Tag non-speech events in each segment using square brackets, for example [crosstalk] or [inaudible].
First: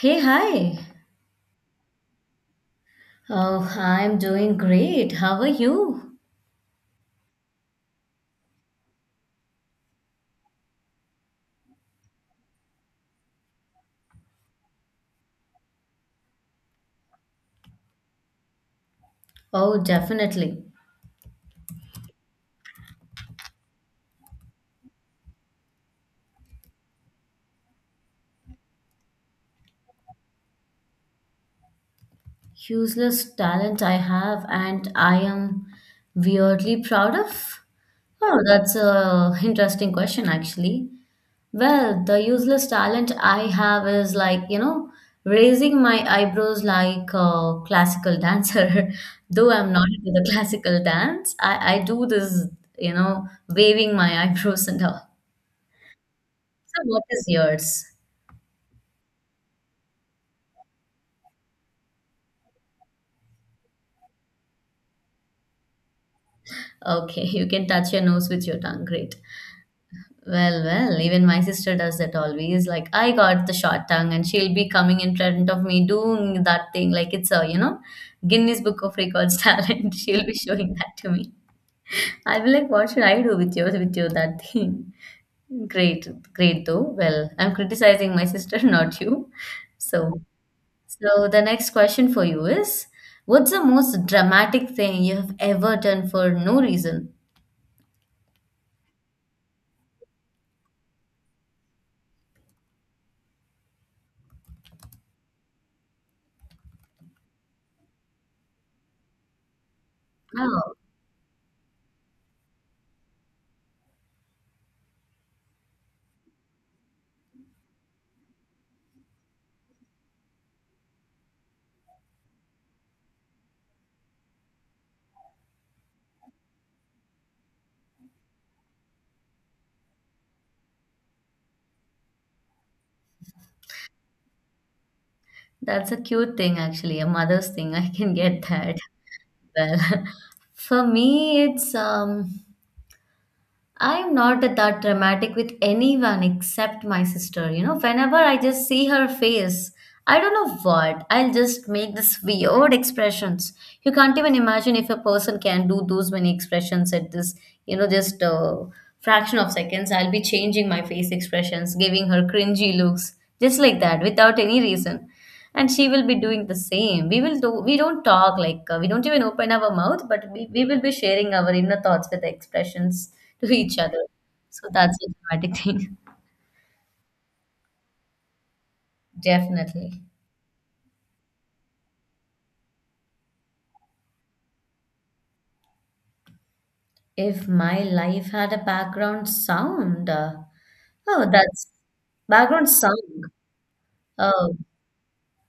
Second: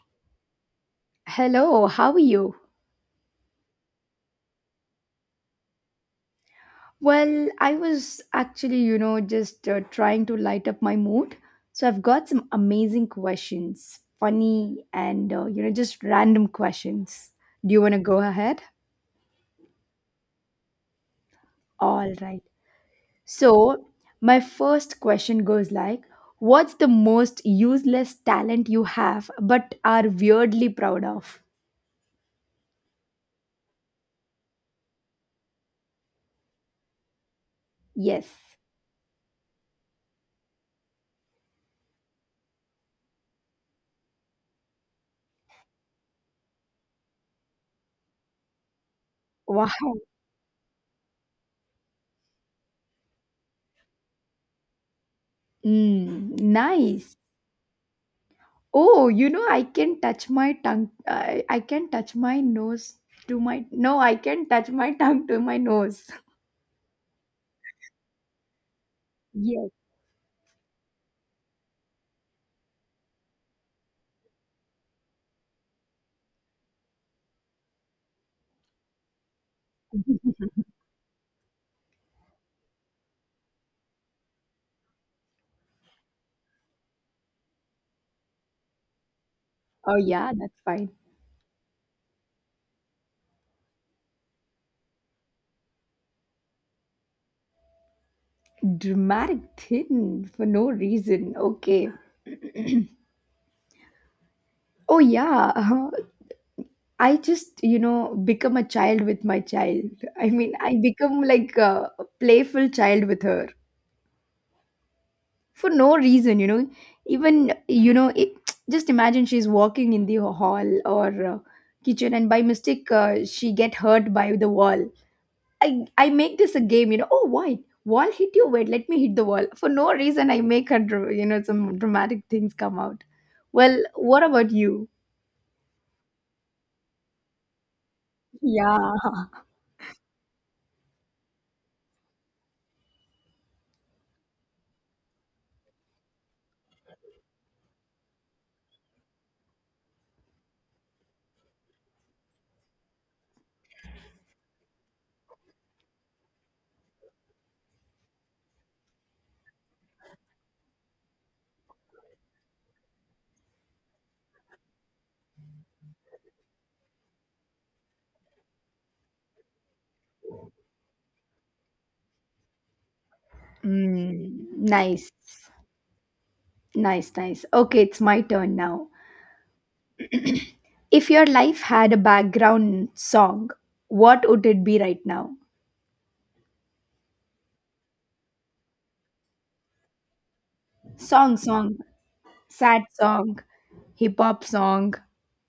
Hey, hi. Hello, how are you? Oh, I'm doing great. How are you? Well, I was actually, you know, just trying to light up my mood. So I've got some amazing questions, funny and, you know, just random questions. Do you want to go ahead? Oh, definitely. All right. So my first question goes like, what's the most useless talent you have but are weirdly proud of? Useless talent I have, and I am weirdly proud of. Oh, Yes. that's a interesting question, actually. Well, the useless talent I have is like, you know, raising my eyebrows like a classical dancer. [laughs] Though I'm not Wow. into the classical dance, I do this, you know, waving my [laughs] eyebrows and all. Mm, So, what nice. is yours? Oh, you know, I can touch my tongue. I can touch my nose to my. No, I can touch my [laughs] tongue to my nose. Okay, [laughs] you can touch your nose with your tongue. Great. Yes. Well, even my sister does that always. Like, I got the short tongue, and she'll be coming in front of me doing that thing. Like, it's a, you know, Guinness Book of Records [laughs] talent. She'll be [laughs] showing that to me. I'll be like, what should I do with you, that thing? [laughs] Great, though. Well, I'm criticizing my sister, [laughs] not you. Oh, So, yeah, that's fine. so the next question for you is, what's the most dramatic thing you have ever done for no reason? Dramatic thin for no reason. Okay. Oh, yeah. [laughs] I just, you know, become a child with my child. I mean, Wow. I become like a playful child with her. For no reason, you know, even you know it, just imagine she's walking in the hall or kitchen, and by mistake she get hurt by the wall. I make this a game, you know. Oh, why wall hit you? Wait, let me hit the wall. For no reason, I make her you know, some dramatic things come out. Well, what about you? That's a cute thing, actually, a mother's thing. [laughs] I can get that. [laughs] Yeah. Well, for me, it's I'm not that dramatic with anyone except my sister. You know, whenever I just see her face, I don't know what, I'll just make this weird expressions. You can't even imagine if a person can do those many expressions at this, you know, just a fraction of seconds. I'll be changing my face expressions, giving her cringy looks, just like that, without any reason, and she will be doing the same. We will do, we don't talk, like, we don't even open our mouth, but we will be sharing our inner thoughts with expressions to each other. Mm, So that's nice. a dramatic thing. Nice, nice. Okay, it's my turn now. [laughs] Definitely. If your life had a background song, what would it be right now? If my life had a background sound, oh, Song, that's song, background sad song. song, hip hop Oh, song.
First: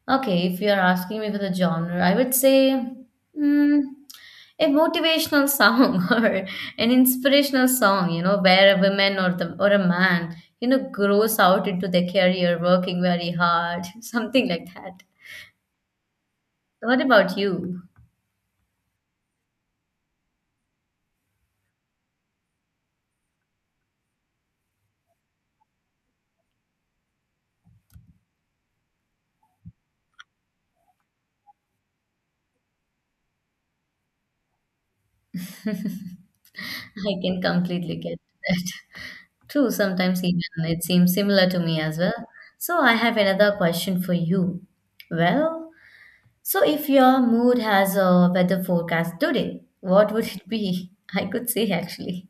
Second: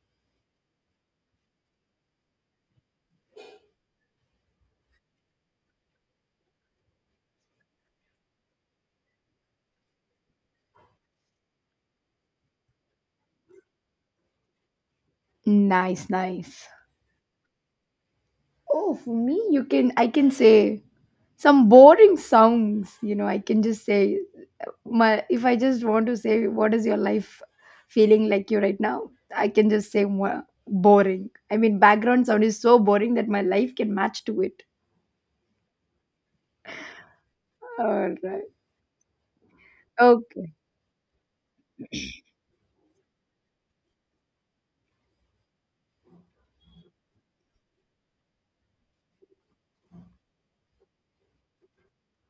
okay, if you're asking me for the genre, I would say, mm, a motivational song [laughs] or an inspirational song, you know, where a woman or the or a man, you know, grows out into their career working very hard, [laughs] something like that. Nice, nice. What about you? Oh, for me, you can I can say some boring songs. You know, I can just say my if I just want to say what is your life feeling like you right now, I can just say "Mwah, boring. I mean, background sound is so boring that my life can match to it. [laughs] I can completely All get right. that. True, sometimes Okay. even it seems similar to me as well. So I have another question for you. Well, so if your mood has a weather forecast today, what would it be? [laughs] I could say, actually.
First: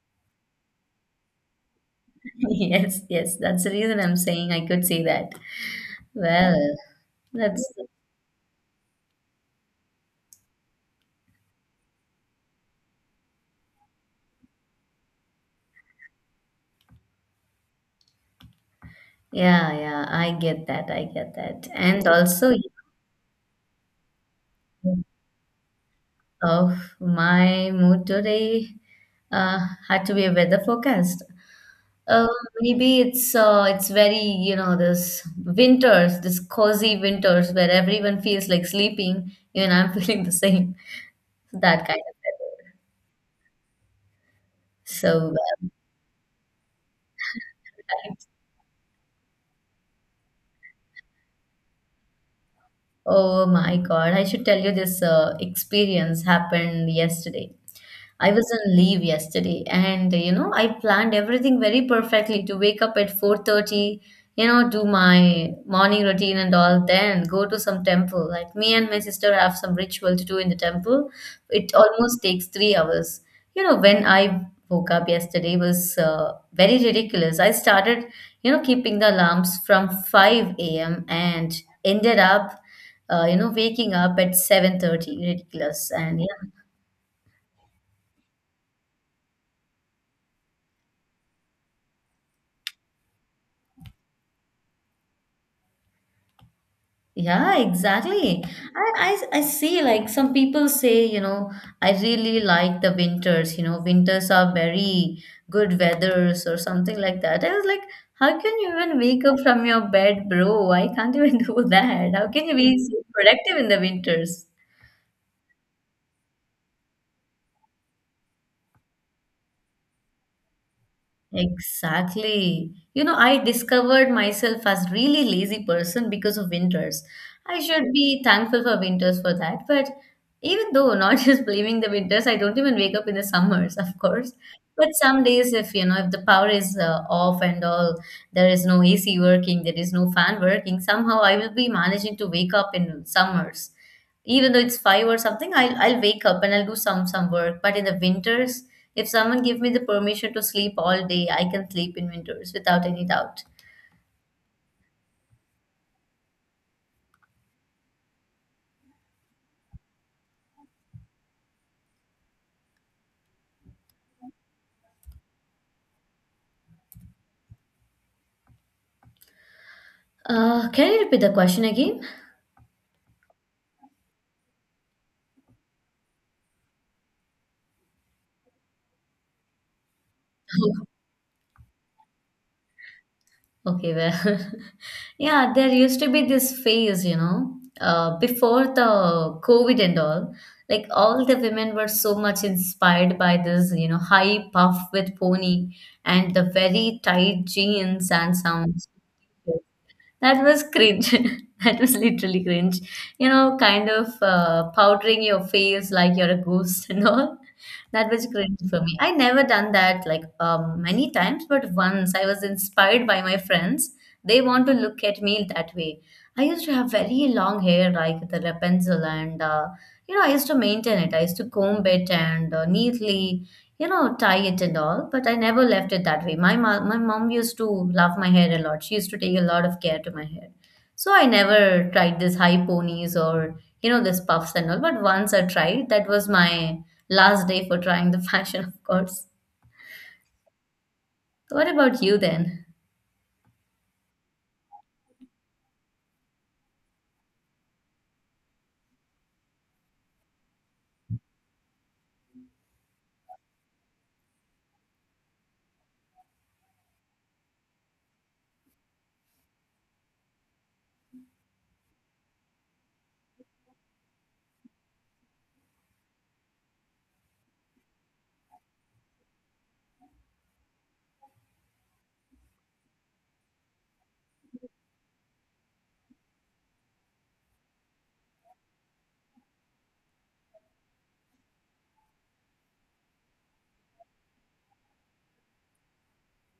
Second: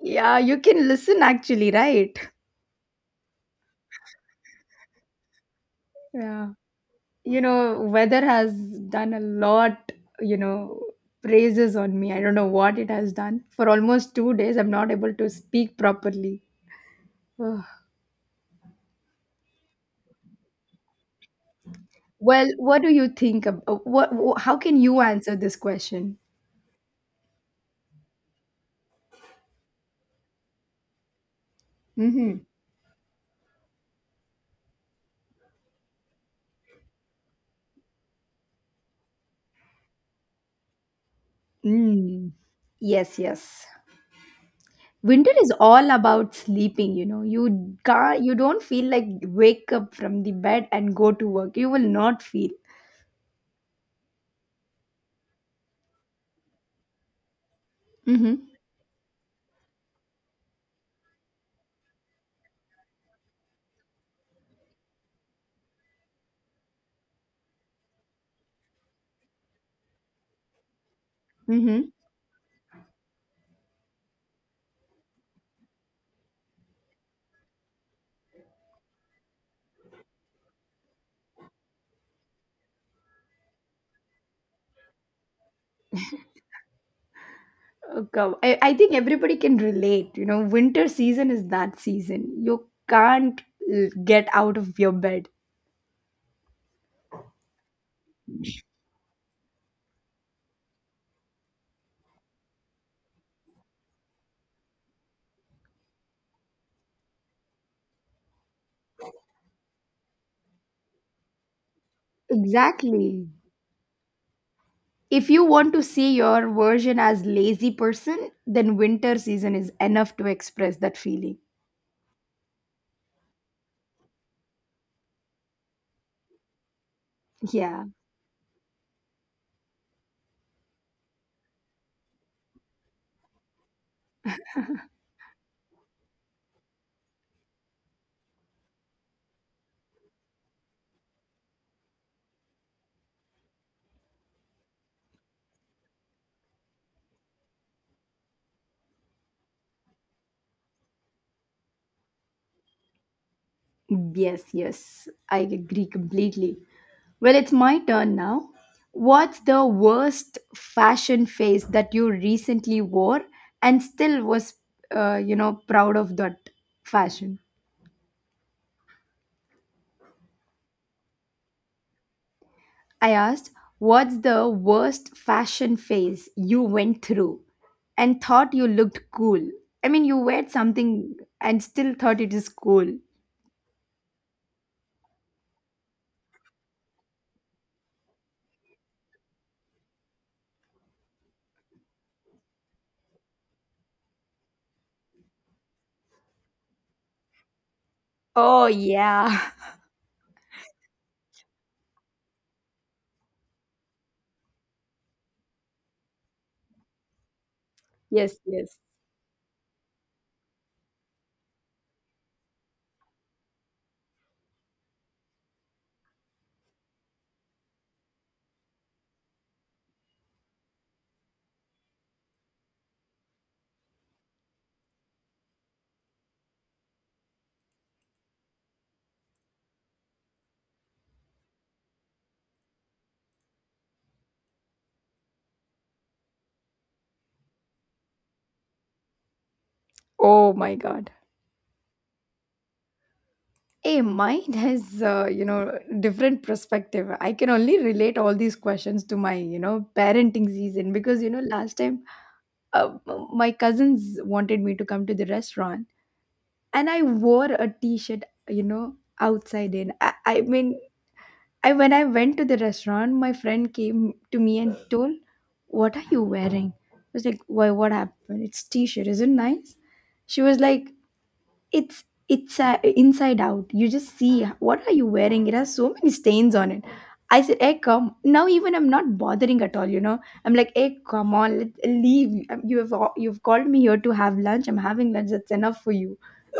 Yeah, you can listen actually, right? [laughs] Yes, yes, that's the reason I'm saying I could say that. Yeah. Well, You that's know, weather has done a lot, you know, praises on me. I don't know what it has done. For almost 2 days I'm not able to speak properly. Ugh. yeah, yeah, I get that, I get that. And Well, also, what do you think what how can you answer this question? of my mood today, uh had to be a weather forecast. Uh, Mhm. maybe it's very, you know, this winters, this cozy winters where everyone feels like sleeping, even I'm [laughs] feeling the same. That kind of Mm. weather. Yes, yes. So, Winter is all about sleeping, you know. You I can't, you don't feel like wake up from the bed and go to work. You will not feel. oh my God, I should tell you this experience happened yesterday. I Mhm. was on leave yesterday, and you know I planned everything very perfectly to wake up at 4:30, you know, do my morning routine and all, then go to some temple. Like, me and my sister have some ritual to do in the temple. It Mhm. almost takes 3 hours. You know, when I woke up yesterday was very ridiculous. I started, you know, keeping the alarms from 5 a.m. and ended up, you know, waking up at 7:30, ridiculous. And Oh, God. I think everybody can relate. You know, winter season is that season. You can't get out of your bed. yeah, exactly. I see, like, some people say, you know, I really like the winters, you know, winters are very good weathers or something like that. I was like, how can you even wake up from your bed, bro? I can't even [laughs] do that. How can you be so Exactly. productive in the winters? If you want to see your version as lazy person, then winter season is enough to express that feeling. Exactly. You know, I discovered myself as really lazy person because of winters. I Yeah. should be thankful for winters for that, but even though, not [laughs] just blaming the winters, I don't even wake up in the summers, of course. But some days, if you know, if the power is off and all, there is no AC working, there is no fan working, somehow I will be managing to wake up in summers even though it's five or something. I'll wake up and I'll do some work, but in the winters, if someone give me the permission to sleep all day, I can sleep in winters without any doubt. Yes, yes. I agree completely. Well, it's my turn now. What's the worst fashion phase that you recently wore and still was, you know, proud of that fashion? Can you repeat the question again? I asked, what's the worst fashion phase you went through and thought you looked cool? I mean, you wear something and still thought it is cool. Okay, well, [laughs] yeah, there used to be this phase, you know, before the COVID and all, like all the women were so much inspired by this, you know, high puff with pony and the very tight jeans and Oh, some yeah. [laughs] that was cringe. [laughs] That was literally cringe. You know, kind of powdering your face like you're a ghost and all. That was Yes, cringe yes. for me. I never done that like, many times, but once I was inspired by my friends. They want to look at me that way. I used to have very long hair, like the Rapunzel, and, you know, I used to maintain it. I used to comb it and, neatly, you know, tie it and all, but I never left it that way. My mom used to love my hair a lot. She used to take a lot of care to my hair. So I never tried this high ponies or, you know, this puffs and all. But once I tried, that was my last day for trying the [laughs] fashion, of course. Oh, my God. So, what about you then? Hey, mine has, you know, different perspective. I can only relate all these questions to my, you know, parenting season because, you know, last time uh, my cousins wanted me to come to the restaurant, and I wore a t shirt, you know, outside in. I mean, I when I went to the restaurant, my friend came to me and told, "What are you wearing?" I was like, "Why? What happened? It's t-shirt, isn't it nice." She was like, "It's it's uh, inside out. You just see what are you wearing? It has so many stains on it." I said, "Hey, come now." Even I'm not bothering at all. You know, I'm like, "Hey, come on, let leave. You have you've called me here to have lunch. I'm having lunch. That's enough for you."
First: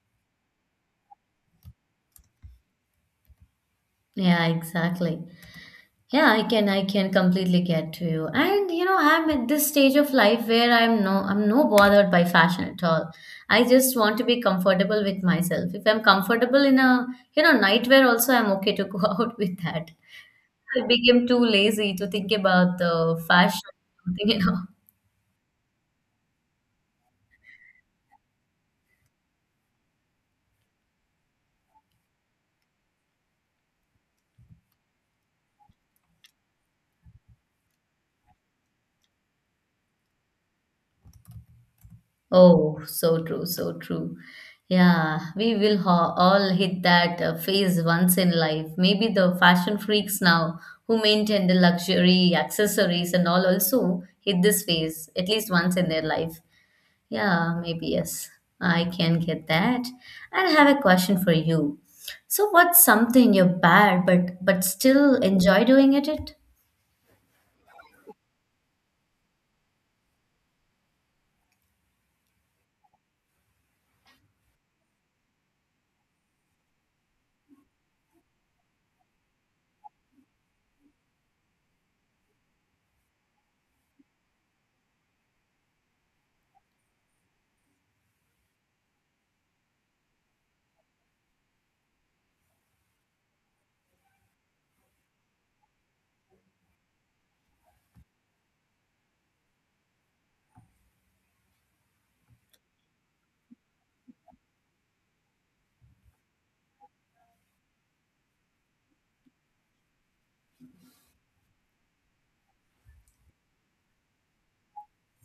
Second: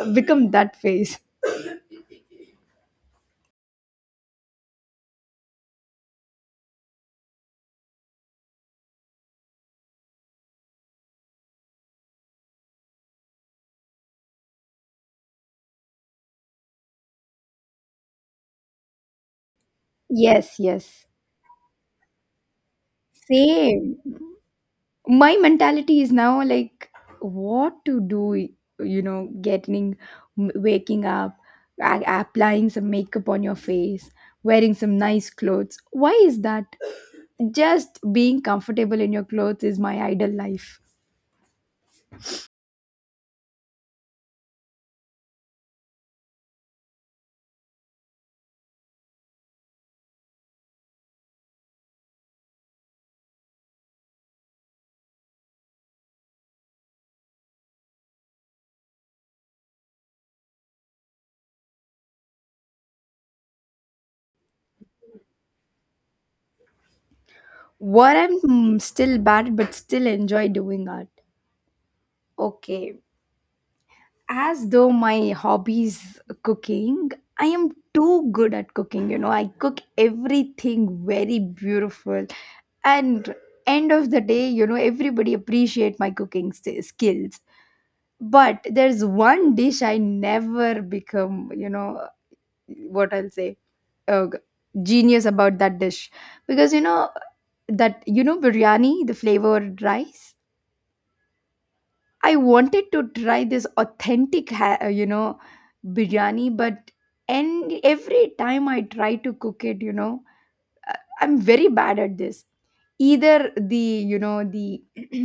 I've become that face. Yeah, exactly. Yeah, I can completely get to you. And you know, I'm at this stage of life where I'm no bothered by fashion at all. I just want to be comfortable with myself. If I'm comfortable in a, you know, nightwear also, I'm okay to go [laughs] out with that. Yes, I yes, became too lazy to think about the fashion, same. you know. My mentality is now like, what to do, you know, getting waking up, applying some makeup on your face, wearing some nice clothes. Why is that? Just being comfortable in your clothes is my ideal life. Oh, so true, so true. Yeah, we will ha all hit that, phase once in life. Maybe the fashion freaks now who maintain the luxury accessories and all also hit this phase at least once in their life. Yeah, maybe, yes. I can get that. And I have a question for you. So, what's something you're bad but still enjoy doing it? What I'm mm, still bad but still enjoy doing art. Okay, as though my hobby is cooking. I am too good at cooking, you know. I cook everything very beautiful. And end of the day, you know, everybody appreciate my cooking skills. But there's one dish I never become, you know, what I'll say, uh, genius about that dish. Because you know that, you know, biryani, the flavored rice. I wanted to try this authentic, you know, biryani, but and every time I try to cook it, you know, uh, I'm very bad at this. Either the, you know, the [clears throat]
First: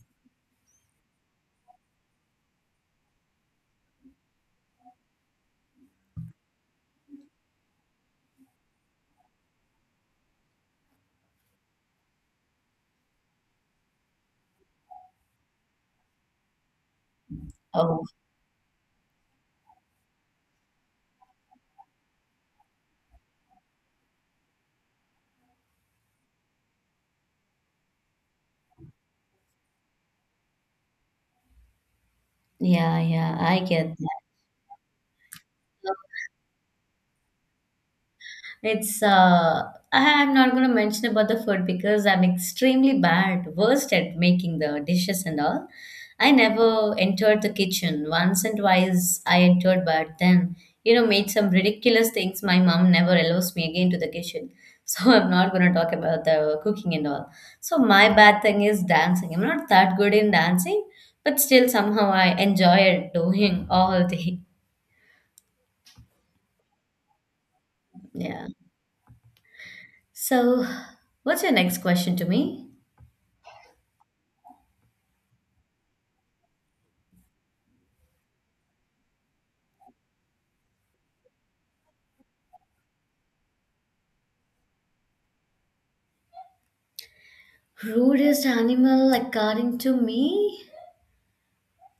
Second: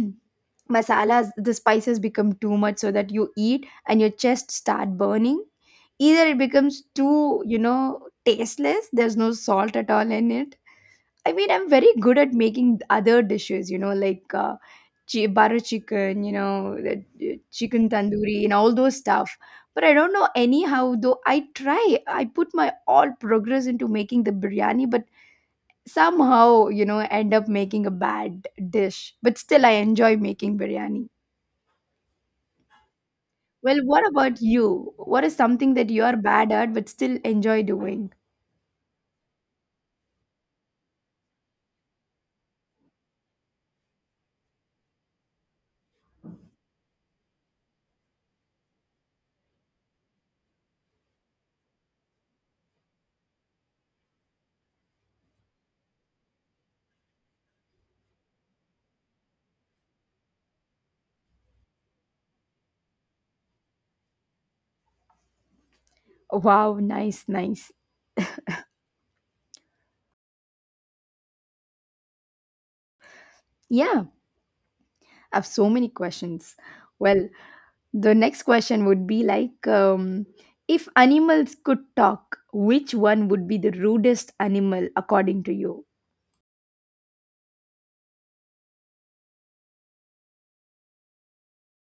masalas, the spices become too much so that you eat and your chest start burning. Either it becomes too, you know, tasteless. There's no salt at all in it. I mean, I'm very good at making other dishes, you know, like. Butter chicken, you know, the chicken Oh, tandoori and all those stuff. But I don't know anyhow, though I try, I put my all progress into making the biryani, but somehow, you know, end up making a bad dish. But still, I enjoy making biryani. yeah, yeah, I Well, get what that. about you? What is something that you are bad at but still enjoy doing? It's I'm not gonna mention about the food because I'm extremely bad, worst at making the dishes and all. I never entered the kitchen. Once and twice I entered, but then, you know, made some ridiculous things. My mom never allows me again to the kitchen. So, [laughs] I'm not gonna talk about the cooking and all. So, my bad thing is dancing. I'm not that good in dancing, but still somehow I enjoy doing all day. [laughs] Wow, nice, nice. Yeah. So, what's your next question to me? Yeah, I have so many questions. Well, the next question would be like, if animals could talk, which one would be the rudest animal according to you? Rudest animal, like, according to me?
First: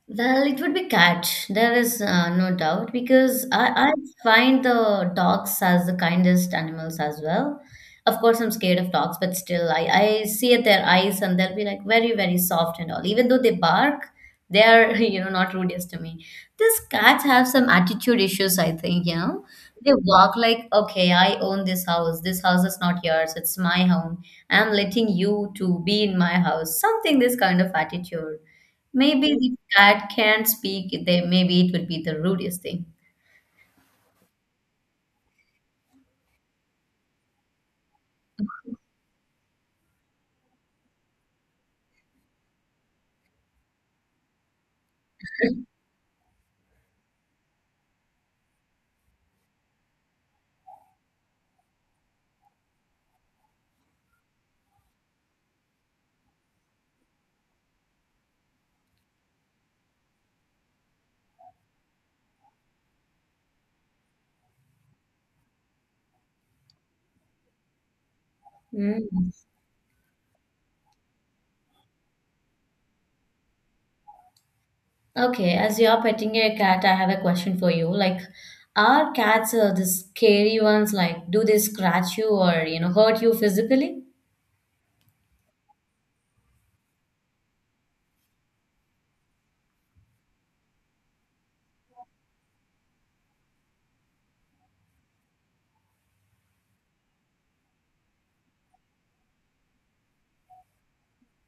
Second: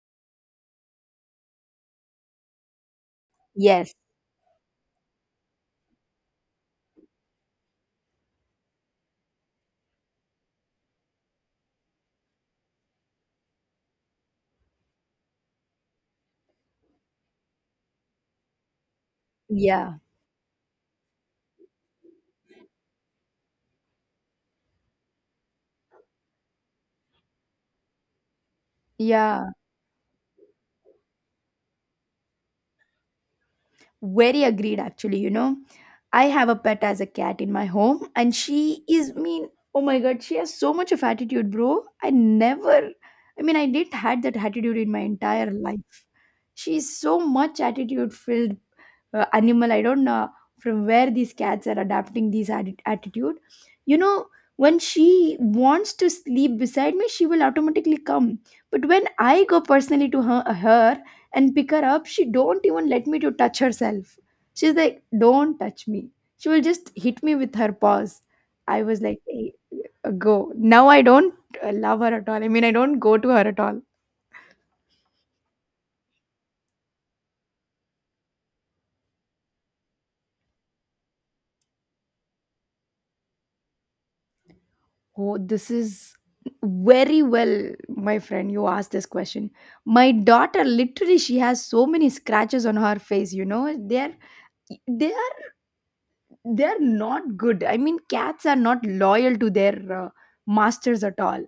Well, it would be cat. There is, no doubt, because I Yes. find the dogs as the kindest animals as well. Of course, I'm scared of dogs, but still, I see at their eyes, and they'll be like very, very soft and all. Even though they bark, they are, [laughs] you know, not rudeness to me. These cats have some attitude issues, I think, you know. They Yeah. walk like, okay, I own this house. This house is not yours. It's my home. I'm letting you to be in my house. Something this kind of attitude. Maybe Yeah, the cat can't speak. They, maybe, it would be the rudest thing. very agreed, actually. You know, I have a pet as a cat in my home, and she is mean. Oh my god, she has so much of attitude, bro. I never, I mean, I didn't had that attitude in my entire life. She's so much attitude filled animal. I don't know from where these cats are adapting these attitude. You know, when she wants to sleep beside me, she will automatically come. But when I go personally to her, her and pick her up, she don't even let me to touch herself. She's like, don't touch me. She will just hit me with her paws. I was like, Mm. hey, go now. I don't love her at all. I mean, I don't go to her at all. Okay, as you're petting a cat, I have a question for you. Like, are cats, the scary ones? Like, do they scratch you, or, you know, hurt you physically? Oh, this is very well, my friend, you asked this question. My daughter literally, she has so many scratches on her face, you know. They're they are They're not good. I mean, cats are not loyal to their masters at all.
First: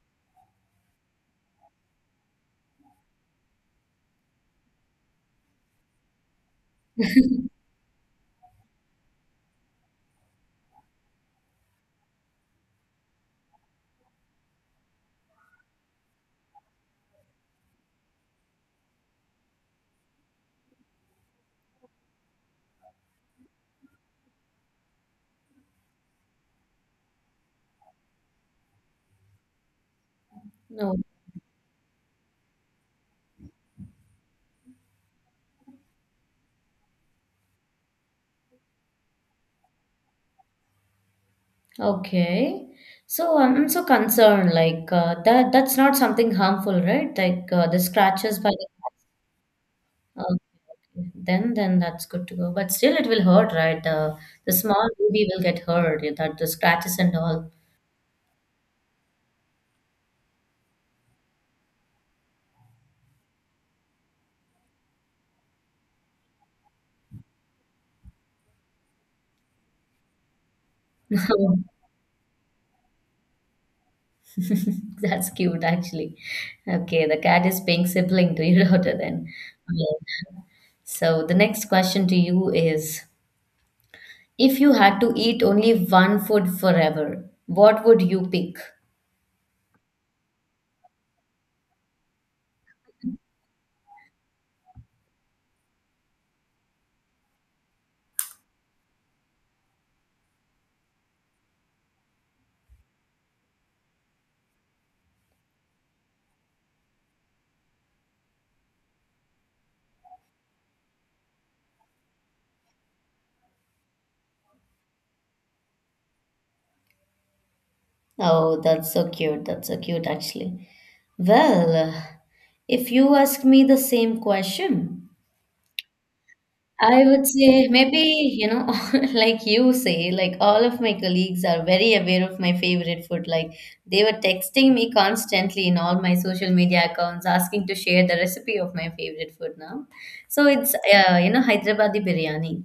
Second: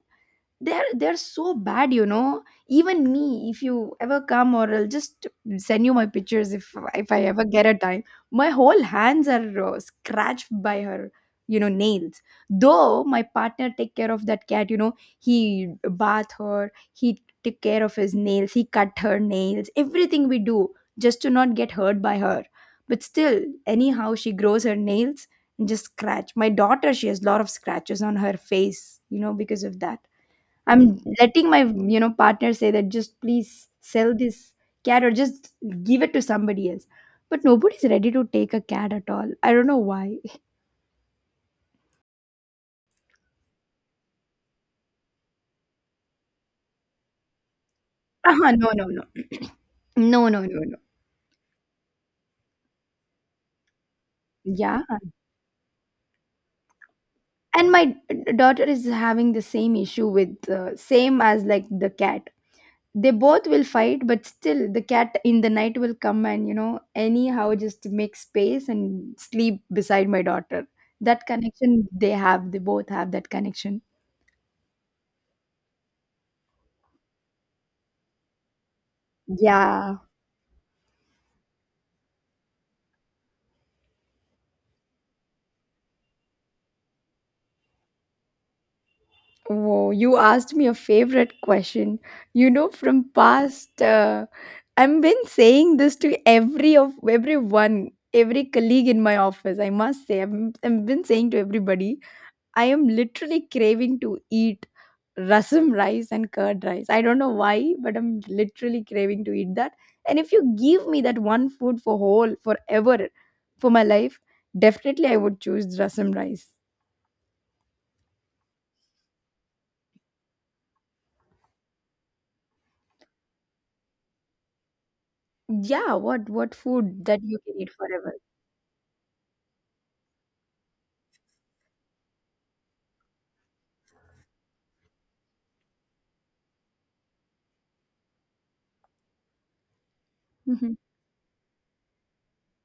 They're so bad, you know. Even me, if you ever come, or I'll just send you my pictures if I ever get a time. My whole hands are scratched by her, you know, nails. Though my partner take care of that cat, you know, he bath her, he take care of his nails, he cut her nails, everything we do just to not get hurt by her. But still anyhow she grows her nails and just scratch my daughter. She has a lot of scratches on her face, you know, because of that. No. I'm letting my, you know, partner say that just please sell this cat or just give it to somebody else. But nobody's ready to take a cat at all. I don't know why. [laughs] Okay. So, I'm so concerned. Like, that that's not something harmful, right? Like, the scratches by Uh-huh, no, the no, no. [clears throat] cat. No, no, no, no. Okay. Okay. Then that's good to go. But still, it will hurt, right? The Yeah. small baby will get hurt. Yeah, that the scratches and all. And my daughter is having the same issue with same as like the cat. They both will fight, but still the cat in the night will come and, you know, anyhow just make space and sleep beside my daughter. That Oh, connection they have, they both have that connection. [laughs] that's cute, actually. Okay, the cat is paying sibling to your [laughs] daughter, then. Yeah. Yeah. So, the next question to you is, if you had to eat only one food forever, what would you pick? Whoa, you asked me a favorite question. You know, from past, I've been saying this to every of everyone, every colleague in my office. I must say, I've been saying to everybody, I am literally craving to eat rasam rice and curd rice. I don't know why, but I'm literally craving to eat that. And if you give me that one food for whole forever for my life, definitely I would choose rasam rice. Oh, that's so cute. That's so cute, actually. Well, if you ask me the same question, Yeah, what food I that would you can say, eat maybe, forever? you know, [laughs] like you say, like all of my colleagues are very aware of my favorite food. Like, they were texting me constantly in all my social media accounts, asking to share the recipe of my favorite food now. So, Mhm. it's, you know, Hyderabadi biryani.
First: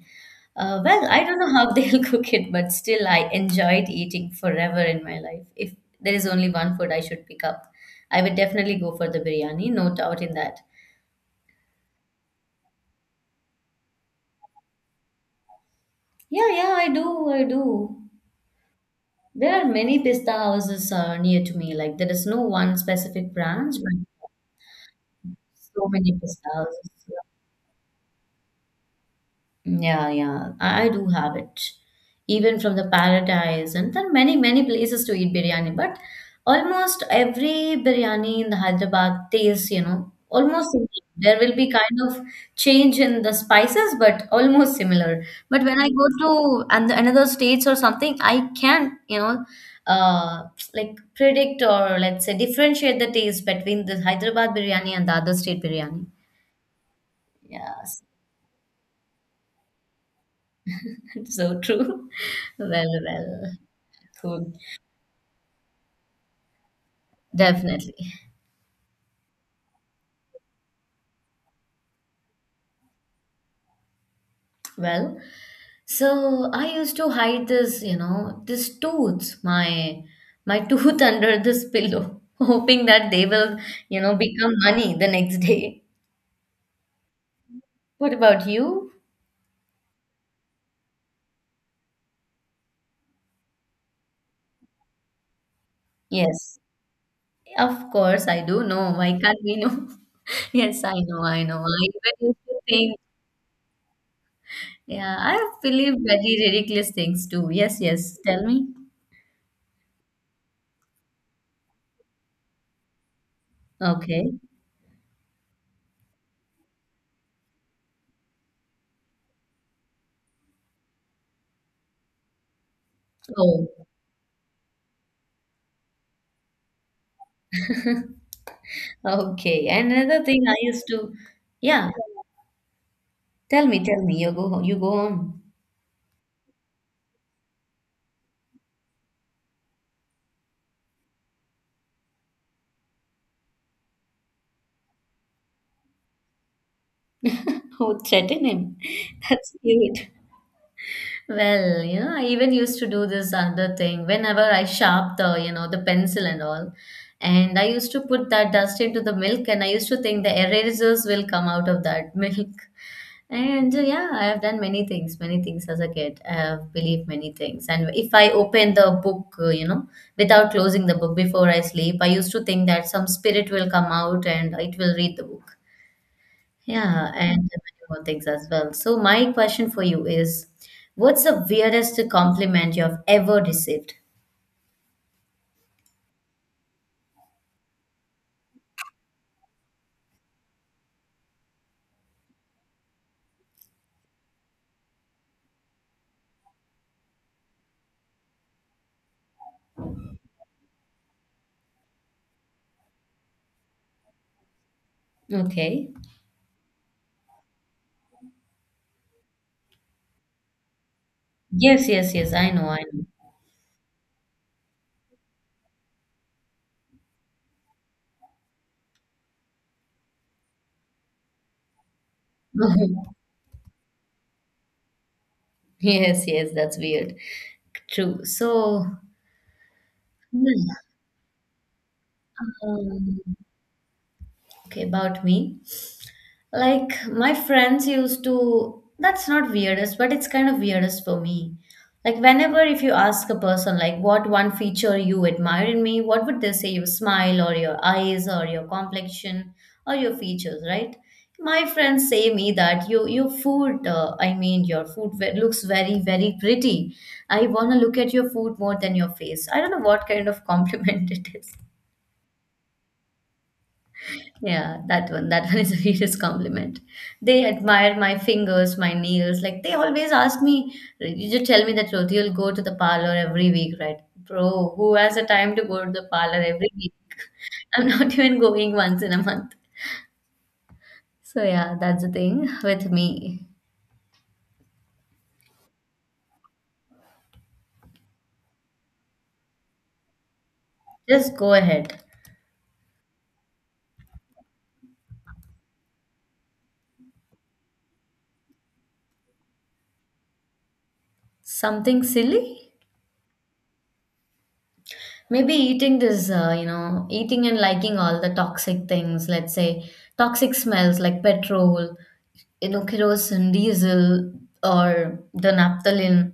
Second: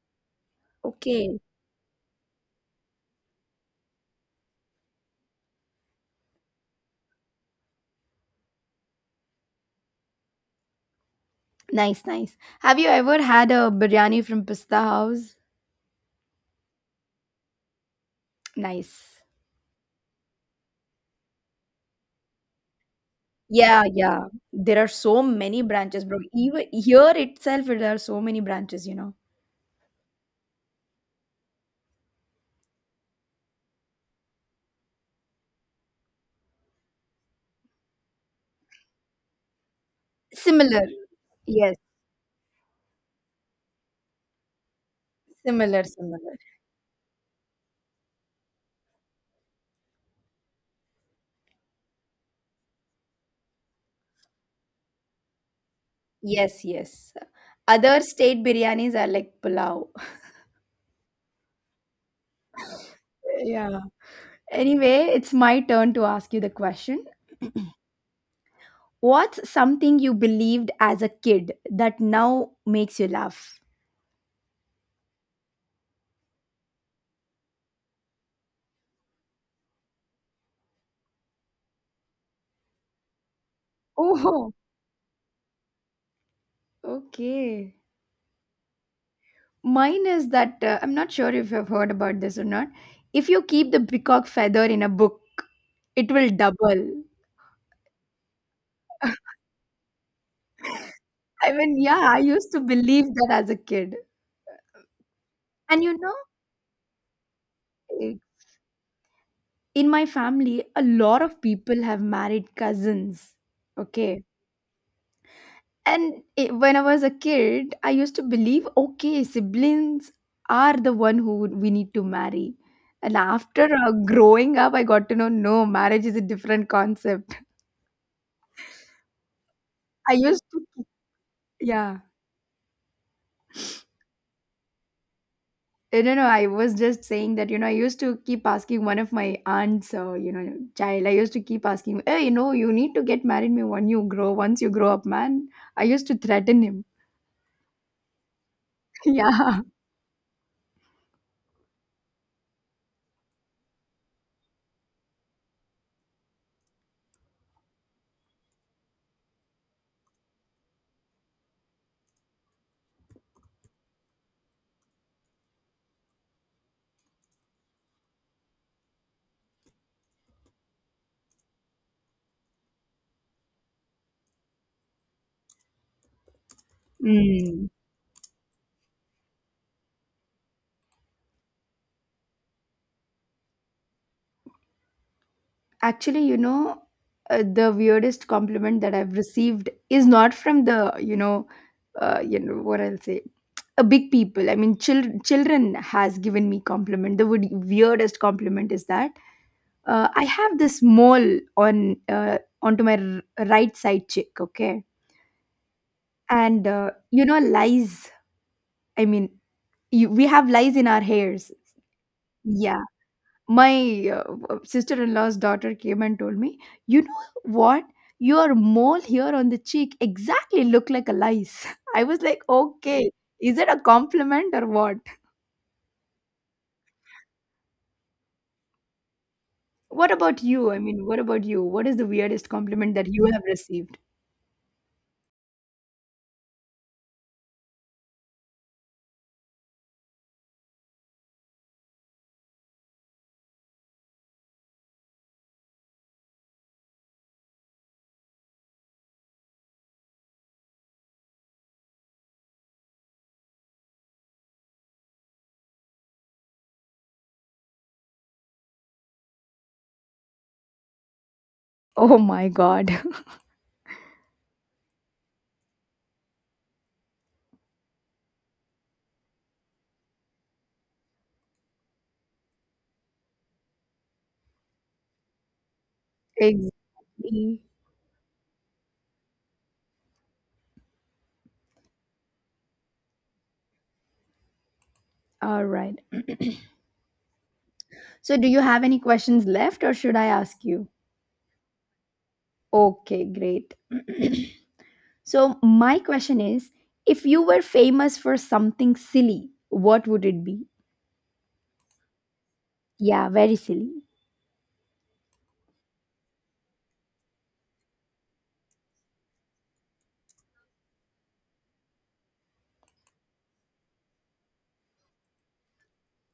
Well, I Okay, don't know how [laughs] they'll cook it, but still I enjoyed eating forever in my life. If there is only one food I should pick up, I would definitely go for the biryani, no doubt in that. nice, nice. Have you ever had a biryani from Pista House? Yeah, yeah, I do, I do. Nice. There are many pista houses, near to me. Like there is no one specific branch, Yeah, but yeah. There are so many so branches, many bro. pista Even houses. here itself, there are so many branches, you know. Yeah, yeah, I do have it. Even from the Paradise, and there are many, many places to eat biryani. But almost every biryani in the Hyderabad tastes almost Similar. similar. There will be Yes, kind of change in the spices, but almost similar. But when similar, I go similar. to another states or something, I can, uh, like predict or let's say differentiate the taste between the Hyderabad biryani and the other state biryani. Yes, yes. Other Yes. state biryanis are like pulao. [laughs] [laughs] So true. [laughs] Well, well, Yeah. cool. Anyway, it's my turn to ask you the question. Definitely. What's something you believed as a kid that now makes you laugh? Well, so I used to hide this tooth, my tooth [laughs] under this pillow, [laughs] hoping that they will Oh, become money the next day. okay. What about you? Mine is that I'm not sure if you've heard about this or not. If you keep the peacock feather in a book, it will Yes, double. of course I do know. Why [laughs] can't we know? [laughs] Yes, I know, I I know. mean, I yeah, even I used used to to think, believe that as a kid. yeah, I And you believe know, very ridiculous things too. Yes, eh, yes. Tell me. in my family, a lot of people have married cousins. Okay. Okay. And it, when I was a kid, I used to believe, okay, siblings are the one who we need to marry. And after Oh. Growing up, I got to know, no, marriage is a different concept. Okay. And I another thing used I to, used to, yeah. yeah. Tell me, tell me. You go on. [laughs] I don't know. I was just saying that, you know, I used to keep asking one of my aunts, you know, child, I used to keep asking, hey, you know, you need to get married me when you grow, once you grow up, man. I used to threaten him. Oh, threaten him. [laughs] [laughs] That's Yeah. cute. Well I even used to do this other thing whenever I sharp the pencil and all. And I used to put that dust into the milk, and I used to think the erasers will come out of that [laughs] milk. And yeah, I have done many things as a kid. I have believed many things. And if I open the book, without closing the book before I sleep, I used to think that some spirit will come out and it will read the book. Yeah, and many Mm. more things as well. So my question for you is, what's the weirdest compliment you have ever received? Actually, you know, the weirdest compliment that I've received is not from the, you know, uh, you know what I'll say, a big people. I mean, children has given me compliment. The weirdest compliment is that I have this mole on onto my right side cheek. Okay, Okay. and you know, lice. I mean, we have lice in our hairs. Yes, yes, yes. I know, I Yeah, know. my sister-in-law's daughter came and told me, you know what, your mole here on the cheek exactly look like a lice. [laughs] I was like, okay, [laughs] is it a compliment or what? Yes, yes, that's weird. True. So, What about you? I hmm, mean, what about you? What is the weirdest compliment that um, you have received? okay, about me. Like my friends used to, that's not weirdest, but it's kind of weirdest for me. Like whenever if you ask a person like what one feature you admire in me, what would they say? Your smile or your eyes or your complexion or your features, right? My friends say me that your food, I mean your food looks very very pretty. I wanna look at your food more than your face. I don't know what kind of compliment [laughs] it is. Oh my god. Yeah, that one. That [laughs] one is the weirdest compliment. They admire my fingers, my nails. Like they always ask me, you just tell me that Ruti, you'll go to the parlor every week, right? Bro, who has the time to go to the parlor [laughs] every week? exactly. [laughs] I'm not even going once in a month. So yeah, that's the thing with me. All right, so do you have any questions left or should I ask you? Just go ahead. Okay, great. [clears throat] So, my question is, if you were famous for something silly, what would it be? Something silly? Yeah, very silly. Maybe eating this, you know, eating and liking all the toxic things, let's say toxic smells like petrol kerosene, diesel, or the naphthalene,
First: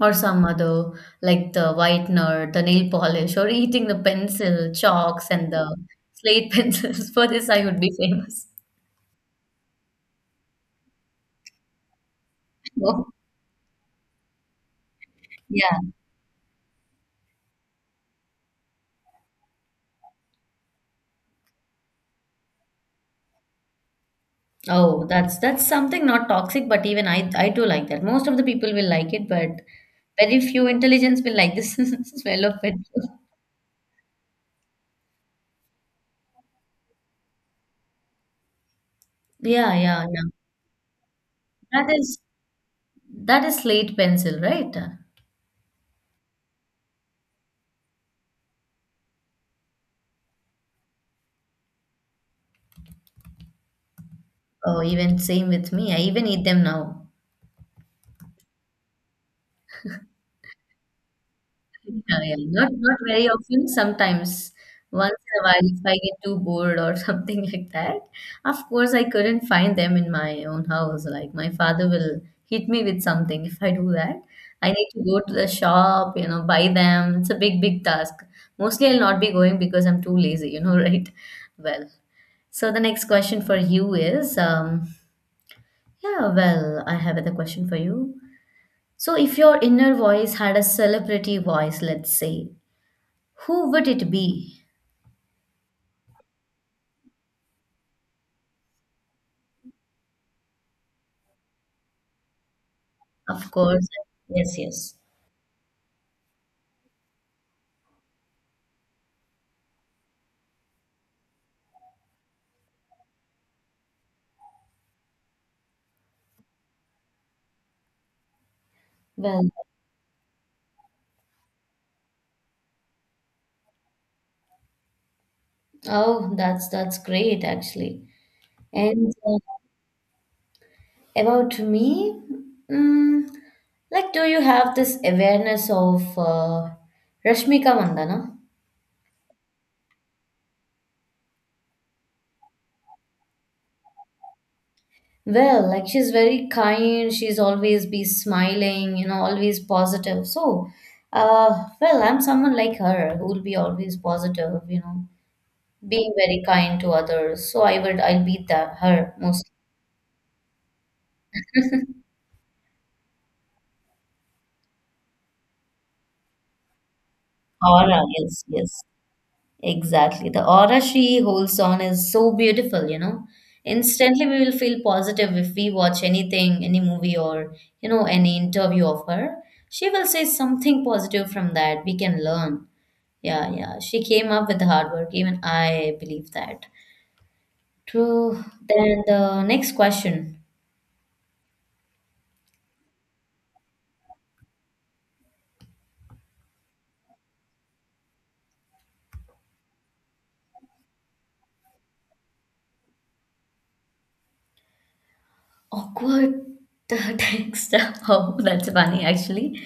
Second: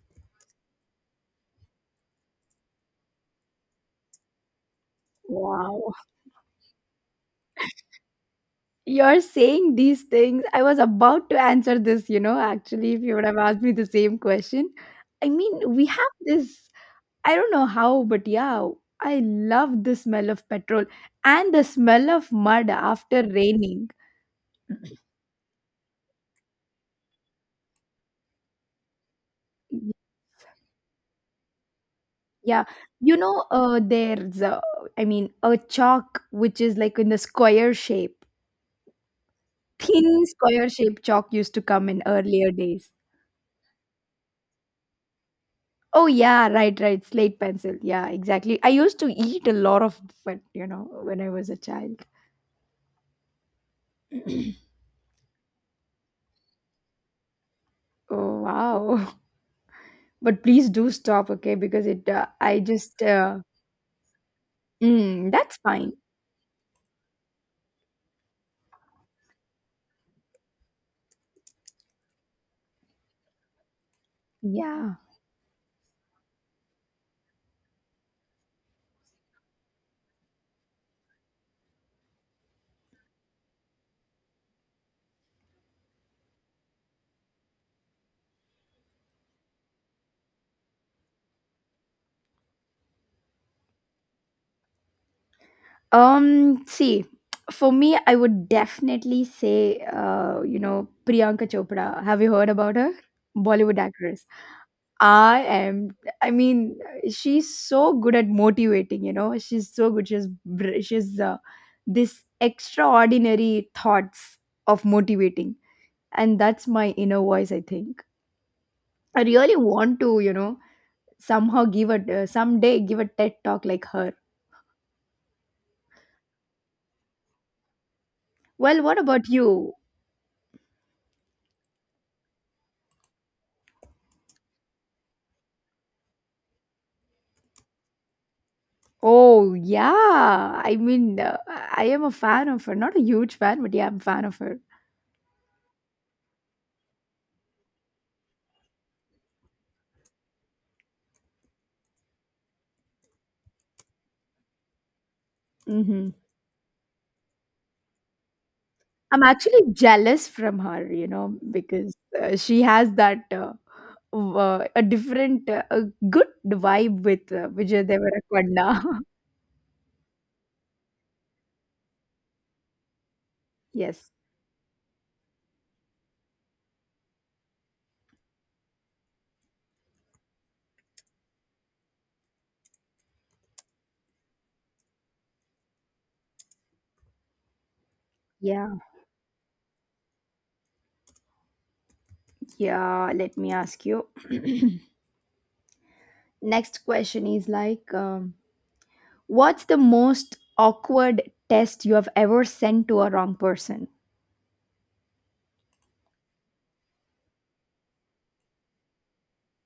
or some other like the whitener, the nail polish, or eating the pencil, chalks, and the Wow. slate [laughs] pencils. For this, I would be famous. [laughs] You're saying these things. I was about to answer this, you know, actually, if Oh, you would have asked me the same question. I mean, yeah. we have this, I don't know how, but yeah, I love the smell of petrol and the smell of mud after raining. Oh, that's something not toxic, but even I do like that. Most of the people will like it, but very few intelligence will like this [laughs] smell of Yeah. petrol. There's, I mean, a chalk which is like in the square shape. Yeah, yeah, yeah. Thin square-shaped chalk used to come That in is earlier days. that is slate pencil, right? Oh yeah, right, right. Slate pencil. Yeah, exactly. I used to eat a lot of, but you know, when I was a child. Oh, even same with me. I even eat them now. Oh wow. [laughs] But please do stop, okay? Because it Yeah, yeah. I Not just very often. Sometimes, once mm, in a that's while, if fine. I get too bored or [laughs] something like that. Of course, I couldn't find them in my own house. Like my father will hit me with something if I do that. I need Yeah. to go to the shop, buy them. It's a big, big task. Mostly, I'll not be going because I'm too lazy, you know, [laughs] right? Well, so the next question for you is, yeah, well, I have another question for you. So, if your inner voice had a celebrity voice, let's say, who would it be? Um, see, for me I would definitely say you know, Priyanka Chopra. Have you heard about her? Of Bollywood course, actress. yes, yes. I am. I mean, she's so good at motivating. You know, she's so good. She's this extraordinary thoughts of motivating, and that's my inner voice. I think I Well, really want to. You know, somehow give a someday give a TED talk like her. oh, that's great actually. Well, what And about you? about me, mm, like, do you have this awareness of Rashmika Mandana? Oh yeah, I mean, I am a fan of her. Not a huge fan, but yeah, I'm a fan of her. Well, like she's very kind, she's always be smiling always positive. So, well, I'm someone like her who will be always positive Mm-hmm. being very kind to others. So I'll be that her I'm most actually jealous from her, you know, because she has that a different, a good vibe with Vijay aura. Yes, yes, Deverakonda. exactly. The aura she holds on is so beautiful, you know. [laughs] yes. Instantly, we will feel positive if we watch anything, any movie, or any interview of her. She will say something positive from that. We can learn. Yeah, yeah. She came up with the hard work. Even I believe that. True. Yeah. Then the next question. Yeah. Let me ask you. [clears throat] Next question is like, what's the most awkward test you have ever sent to a wrong person? Awkward [laughs] text. Oh, that's funny actually.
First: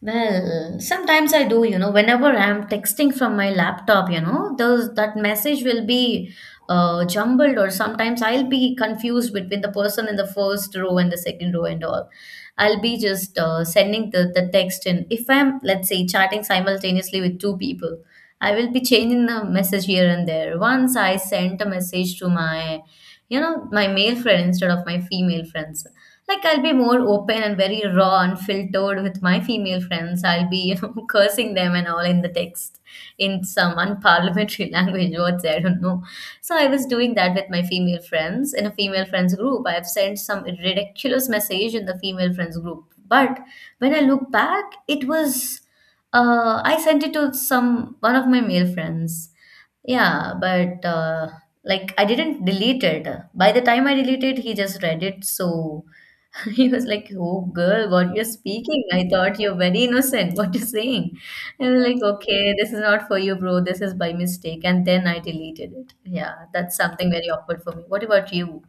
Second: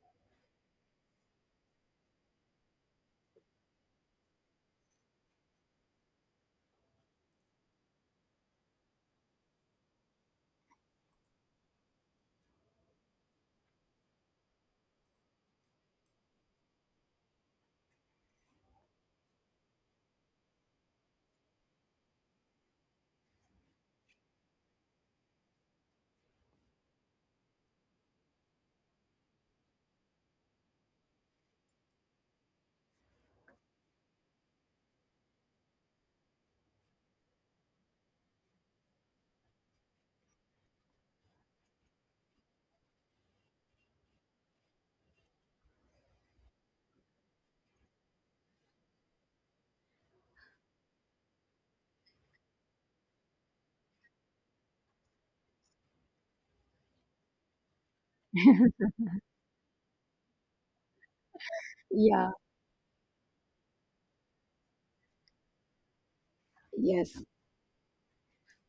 Well, sometimes I do. You know, whenever I'm texting from my laptop, you know, those that message will be jumbled. Or sometimes I'll be confused between the person in the first row and the second row and all. I'll be just sending the text in. If I'm, let's say, chatting simultaneously with two people, I will be changing the message here and there. Once I sent a message to my male friend instead of my female friends. Like I'll be more open and very raw and filtered with my female friends. I'll be, [laughs] cursing them and all in the text in some unparliamentary [laughs] language, words I don't know. So I was doing that with my female friends in a female friends group. I've sent some ridiculous message in the female friends group. But when I look back, it was I sent it to some one of my male friends. Yeah, but like I didn't delete it. By the time I deleted, he just read it. So [laughs] he was like, "Oh, girl, what you're speaking? I thought you're very innocent. What you're saying?" And I'm like, Yeah. "Okay, this is not for you, bro. This is by mistake." And then I deleted it. Yeah, that's something Yes. very awkward for me. What about you?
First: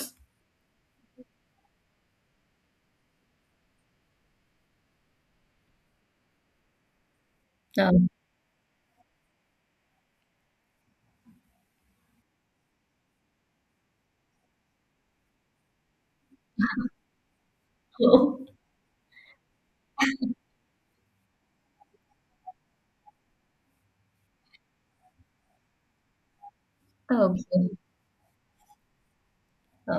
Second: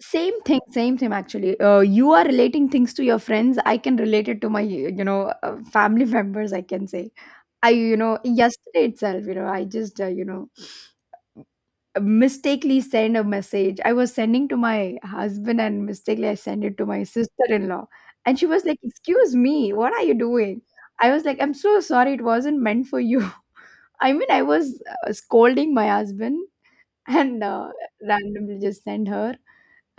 Same thing actually. You are relating things to your friends. I can relate it to my, you know, family [laughs] members, I can say. I, you Um, know, yesterday itself, you know, you know, mistakenly sent a message. I was sending to my husband and mistakenly I sent it to my sister in law. And she was [laughs] like, excuse me, what are you doing? I was like, I'm so sorry, it wasn't meant for you. [laughs] I mean, I was scolding my husband and okay. randomly just send her.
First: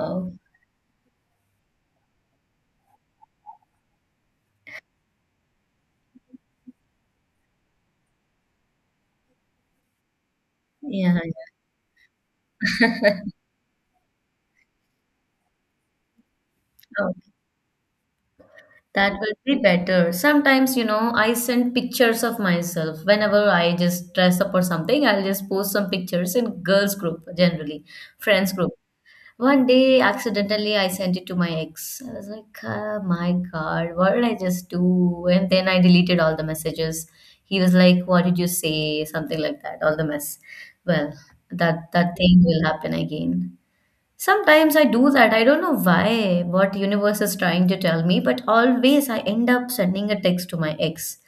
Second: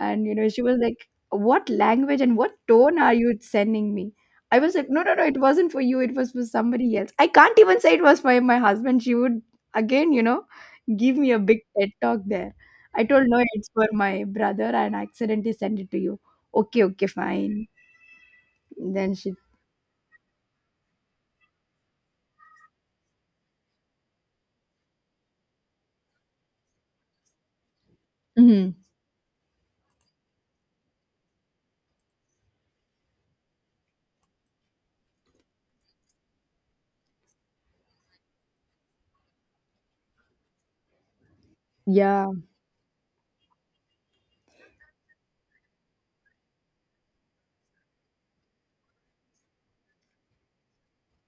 And you know, she was like, what language and what tone are you sending me? I was like, no, no, no, it wasn't for you, it was for somebody else. I can't even say it was for my husband, she would again, you know, give yeah. me a big TED talk there. I told, [laughs] no, it's for my brother and I accidentally sent it to you. Okay, okay, fine. That Then she. will be better. Sometimes, I send pictures of myself. Whenever I just dress up or something, I'll just post some pictures in girls group, generally, friends group. Mhm. One day, accidentally, I sent it to my ex. I was like, oh my God, what did I just do? And then I deleted all the messages. He was like, what did you say? Something like that, all the mess. Well, that Yeah, thing will happen again. Sometimes I do that. I don't know why, what universe is trying to tell me, but always I end up sending a text to my ex.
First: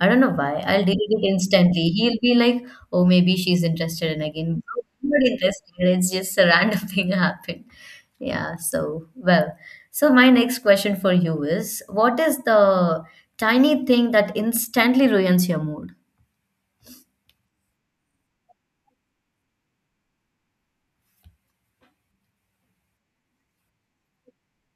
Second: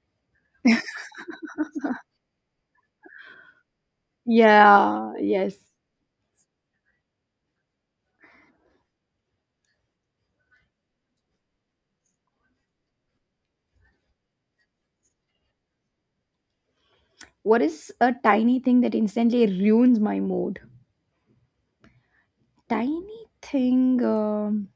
I don't know why. I'll delete it instantly. He'll be like, "Oh, maybe she's interested," and again, "Bro, I'm yeah, not yes. interested. It's just a random [laughs] thing happened." Yeah. So well. So my next question for you is, what is the tiny thing that instantly ruins your mood? What is a tiny thing that instantly ruins my mood? Tiny thing,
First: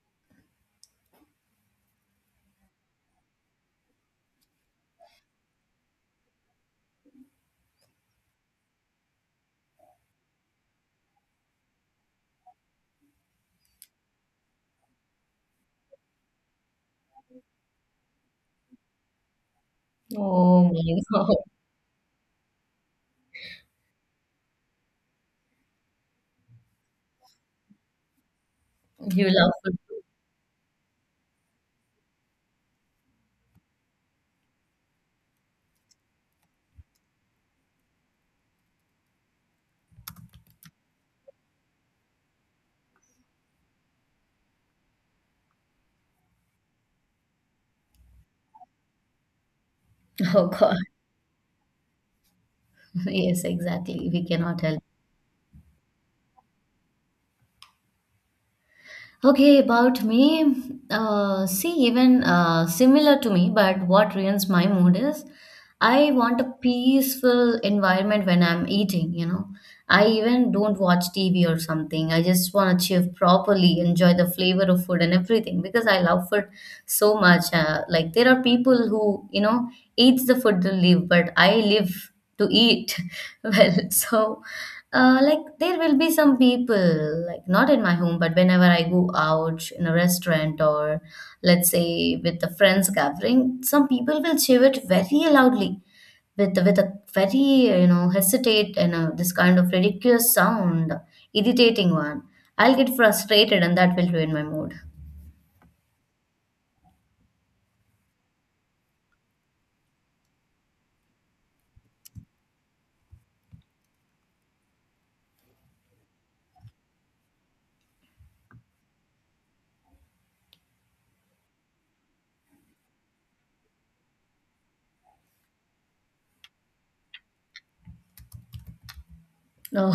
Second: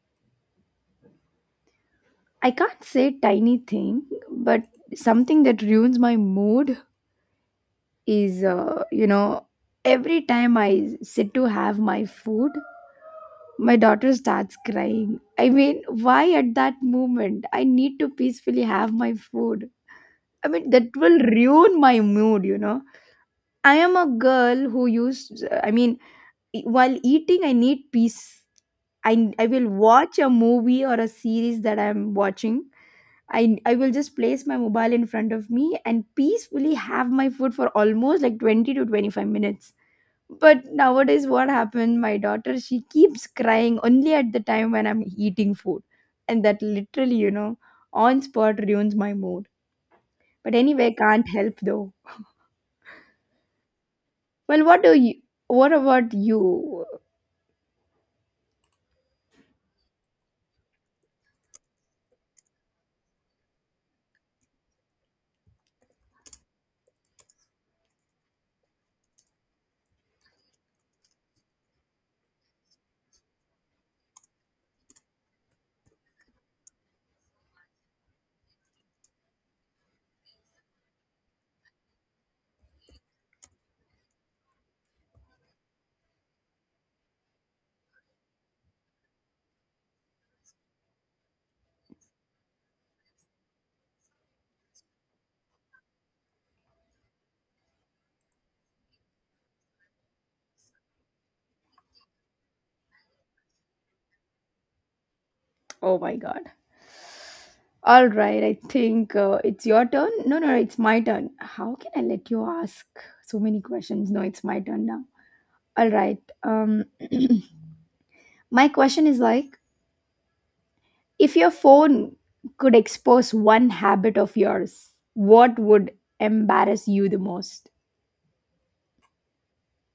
I can't say tiny thing, but something that ruins my mood is you know, every time I sit to have my food, my daughter starts crying. I mean, why at that moment? I need to peacefully have my food. I Oh mean, that my [laughs] will God, ruin my mood, you know. I am a girl who used, I mean, while eating I need peace. you I love will food. watch a movie or a series that I'm watching. I will just place my mobile in front of me and peacefully have my food for almost like 20 to 25 minutes. But nowadays, what happened? My daughter, she keeps crying only at the time when I'm eating food. And that literally, you know, on spot ruins my mood. Oh But God. anyway, can't help though. [laughs] Yes, exactly. We cannot Well, what help. do you, what about you? Okay, about me, see, even similar to me, but what ruins my mood is I want a peaceful environment when I'm eating, you know. I even don't watch TV or something. I just want to chew properly, enjoy the flavor of food and everything because I love food so much. Like, there are people who, eats the food to live, but I live to eat [laughs] well. So, like there will be some people, like not in my home, but whenever I go out in a restaurant or let's say with the friends gathering, some people will cheer it very loudly with a very hesitate and this kind of ridiculous sound, irritating one. I'll get frustrated and that will ruin my mood. Oh my God. All right, I think it's your turn. No, no, it's my turn. How can I let you ask so many questions? No, it's my turn now. All right. [clears throat] My question is like, if your phone could expose one habit of yours, what would embarrass you the most? No.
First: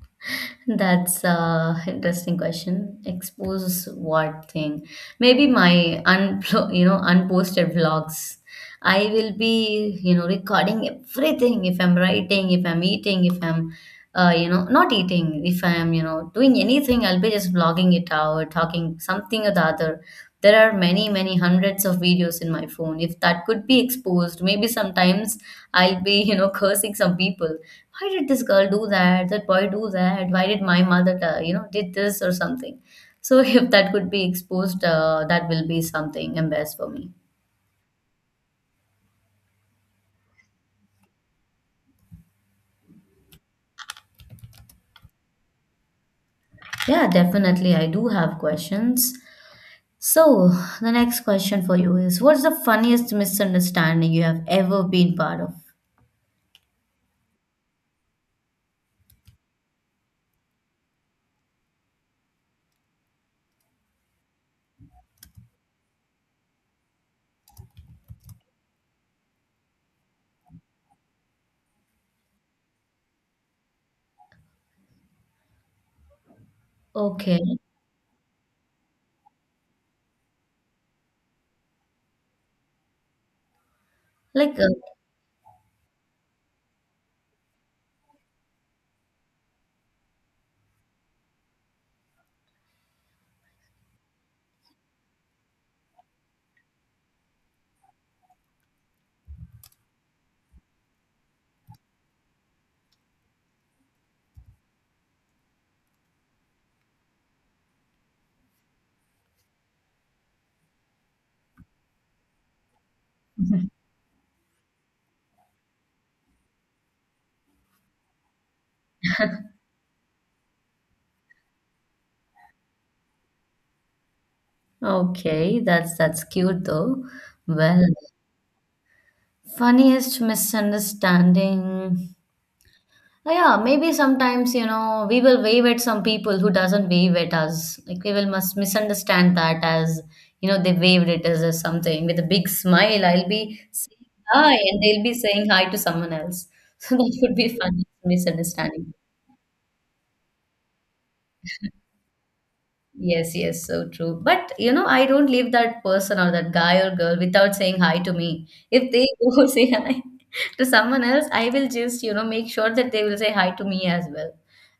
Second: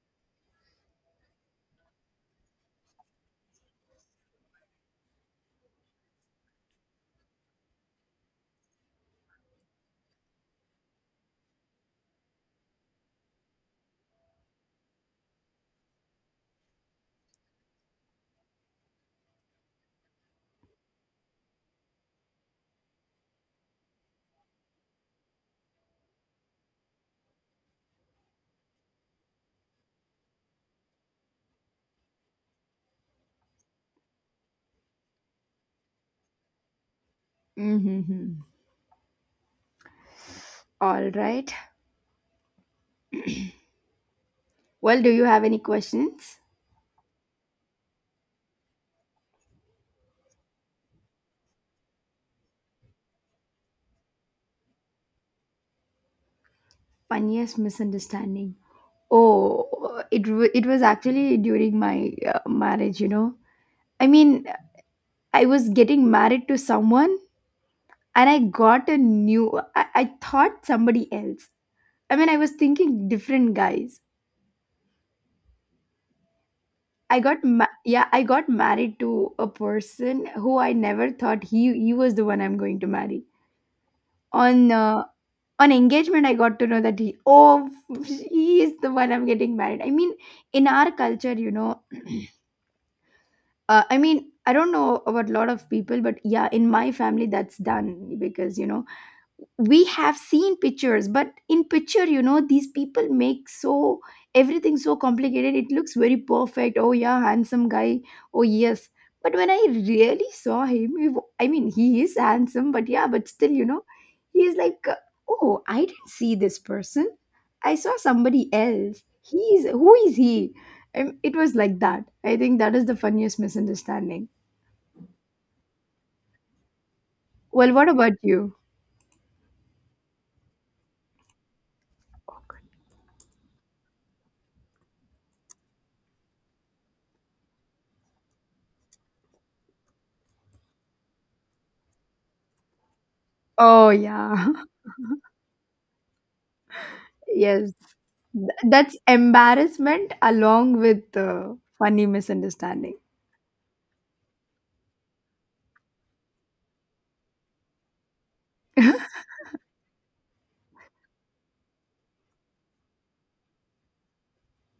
[laughs] That's a interesting question. Expose what thing? Maybe my unposted vlogs. I will be recording everything. If I'm writing, if I'm eating, if I'm not eating, if I'm doing anything, I'll be just vlogging it out, talking something or the other. There are many many hundreds of videos in my phone. If that could be exposed, maybe sometimes I'll be, cursing some people. Why did this girl do that? That boy do that? Why did my mother, did this or something? So [laughs] if that could be exposed, that will be something embarrassed for me. Mm-hmm. All right. Well, do you have any questions? Yeah, definitely. I do have questions. So the next question for you is, what's the funniest misunderstanding you have ever been part of? Funniest misunderstanding. Oh, it was actually during my marriage. You know, I mean, I was getting married to someone, and I got a new. I thought somebody else. I mean, I was thinking different guys. Okay. Yeah, I got married to a person who I never thought he was the one I'm going to marry. Like, On uh, on engagement, I got to know that he, oh, he is the one I'm getting married. I mean, in our culture, you know, [clears throat] I mean, I don't know about a lot of people, but yeah, in my family, that's done. Because you know, we have seen pictures, but in picture, you know, these people make so, everything so complicated, it looks very perfect. Oh yeah, handsome guy. Oh yes. But when I really saw him, I mean, he is handsome, but yeah, but still, you know, he is like, oh, I didn't see this person, I saw somebody else, he is, who is he? Um, it was like that. I think that is the funniest misunderstanding. okay, that's cute though. Well, Well, what about you? funniest misunderstanding. Well, yeah, maybe sometimes, we will wave at some people who doesn't wave at us. Like we will must misunderstand that as, they waved it as something with a big smile. I'll be Oh saying yeah. hi [laughs] and they'll be saying hi to someone else. [laughs] So that would be Yes, funny misunderstanding. that's embarrassment along with funny misunderstanding. Yes, yes, so true. But I don't leave that person or that guy or girl without saying hi to me. If they [laughs] [laughs] go say hi to someone else, I will just, make sure that they will say hi to me as well.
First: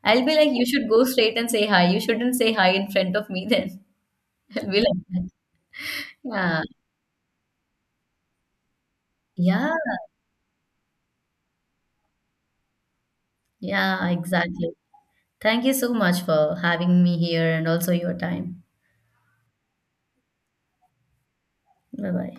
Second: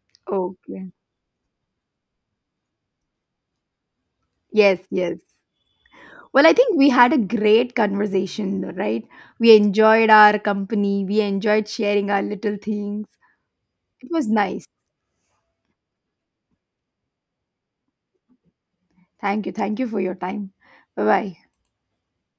I'll be like, you should Okay. go straight and say hi. You shouldn't say hi in front of me then. [laughs] I'll be Yes, like yes. that. Well, I Yeah, think we had a great conversation, right? We yeah, enjoyed our company, we enjoyed sharing our little things. yeah, It was nice. exactly. Thank you so much for having me here and also your time. Thank you. Thank you for your time. Bye bye. Bye bye.